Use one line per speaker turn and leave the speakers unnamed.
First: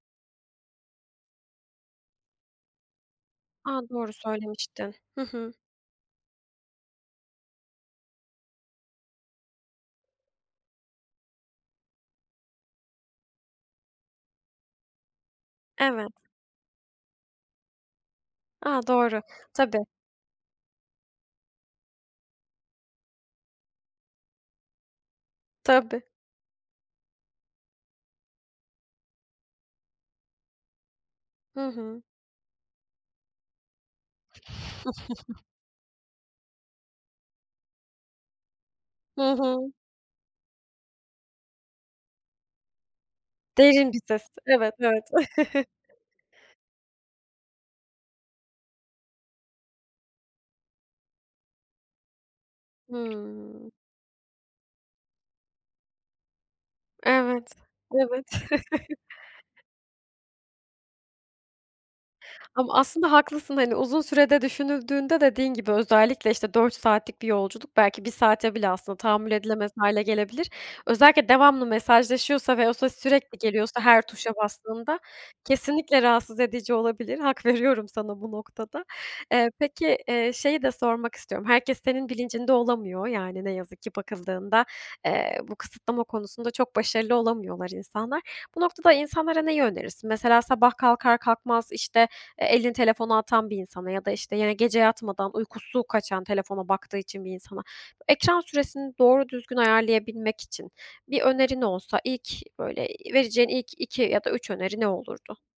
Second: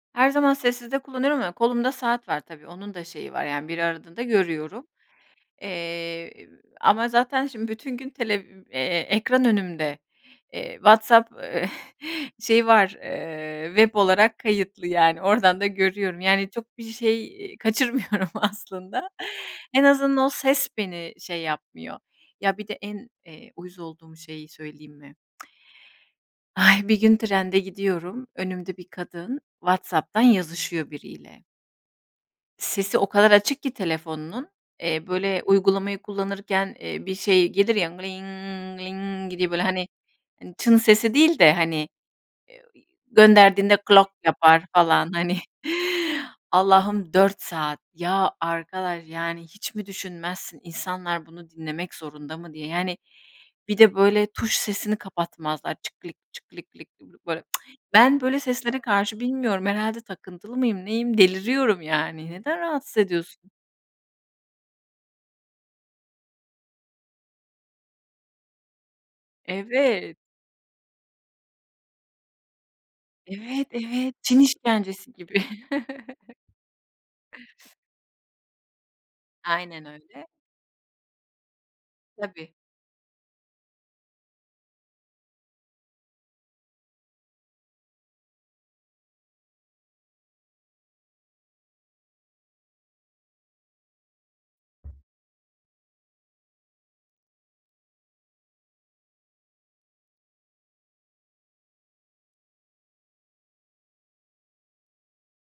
Her zaman sessizde kullanıyorum. Ama kolumda saat var, tabii onun da şeyi var. Yani bir
A, doğru
aradığında görüyorum.
söylemiştin. Hı hı.
Eee, ama zaten şimdi bütün televi eee, gün ekran önümde, eee, WhatsApp şeyi var, eee, web olarak kayıtlı. Yani, oradan da
Evet.
görüyorum. Yani, çok bir şey, iii, kaçırmıyorum
A,
aslında.
doğru.
En
Tabii.
azından ses beni şey yapmıyor. Ya, bir de en, eee, uyuz olduğum şeyi söyleyeyim mi?
Tabii.
Ay, bir gün trende gidiyorum, önümde bir kadın WhatsApp'tan yazışıyor biriyle.
Hı hı.
Sesi o kadar açık ki telefonunun, eee, böyle, uygulamayı kullanırken, eee, bir şey gelir ya,
Hı
diye.
hı.
Hani, "çın" sesi değil de, hani, eee, gönderdiğinde
Derin bir
"glok"
ses.
yapar
Evet, evet.
falan hani. Allah'ım 4 saat. Ya, arkadaş! Yani hiç mi düşünmezsin, "İnsanlar bunu dinlemek zorunda mı?" diye. Yani,
Hıı.
bir de böyle tuş sesini kapatmazlar "çık klik çık klik lik lik" [unintelligible] böyle.
Evet.
Ben
Evet.
böyle seslere karşı bilmiyorum, herhâlde takıntılı mıyım, neyim? Deliriyorum, yani, neden
Ama
rahatsız
aslında
ediyorsun?
haklısın da hani uzun sürede düşünüldüğünde dediğin gibi özellikle işte 4 saatlik bir yolculuk belki 1 saate bile aslında tahammül edilemez hâle
Evet.
gelebilir. Özellikle devamlı mesajlaşıyorsa ve o ses sürekli
Evet,
geliyorsa her
evet.
tuşa
Çin
bastığında
işkencesi gibi.
kesinlikle rahatsız edici olabilir. Hak veriyorum sana bu noktada. Eee,
Aynen
peki,
öyle.
eee, şeyi de sormak herkes senin bilincinde
Tabii.
olamıyor yani ne yazık ki bakıldığında, eee, bu kısıtlama konusunda çok başarılı olamıyorlar insanlar. Bu noktada insanlara neyi önerirsin? Mesela sabah kalkar kalkmaz işte, eee, elini telefonu atan bir insana ya da işte yine gece yatmadan uykusu kaçan telefona baktığı için bir insana ekran süresini doğru düzgün ayarlayabilmek için bir önerin olsa ilk böyle, iii, vereceğin ilk 2 ya da 3 öneri ne olurdu?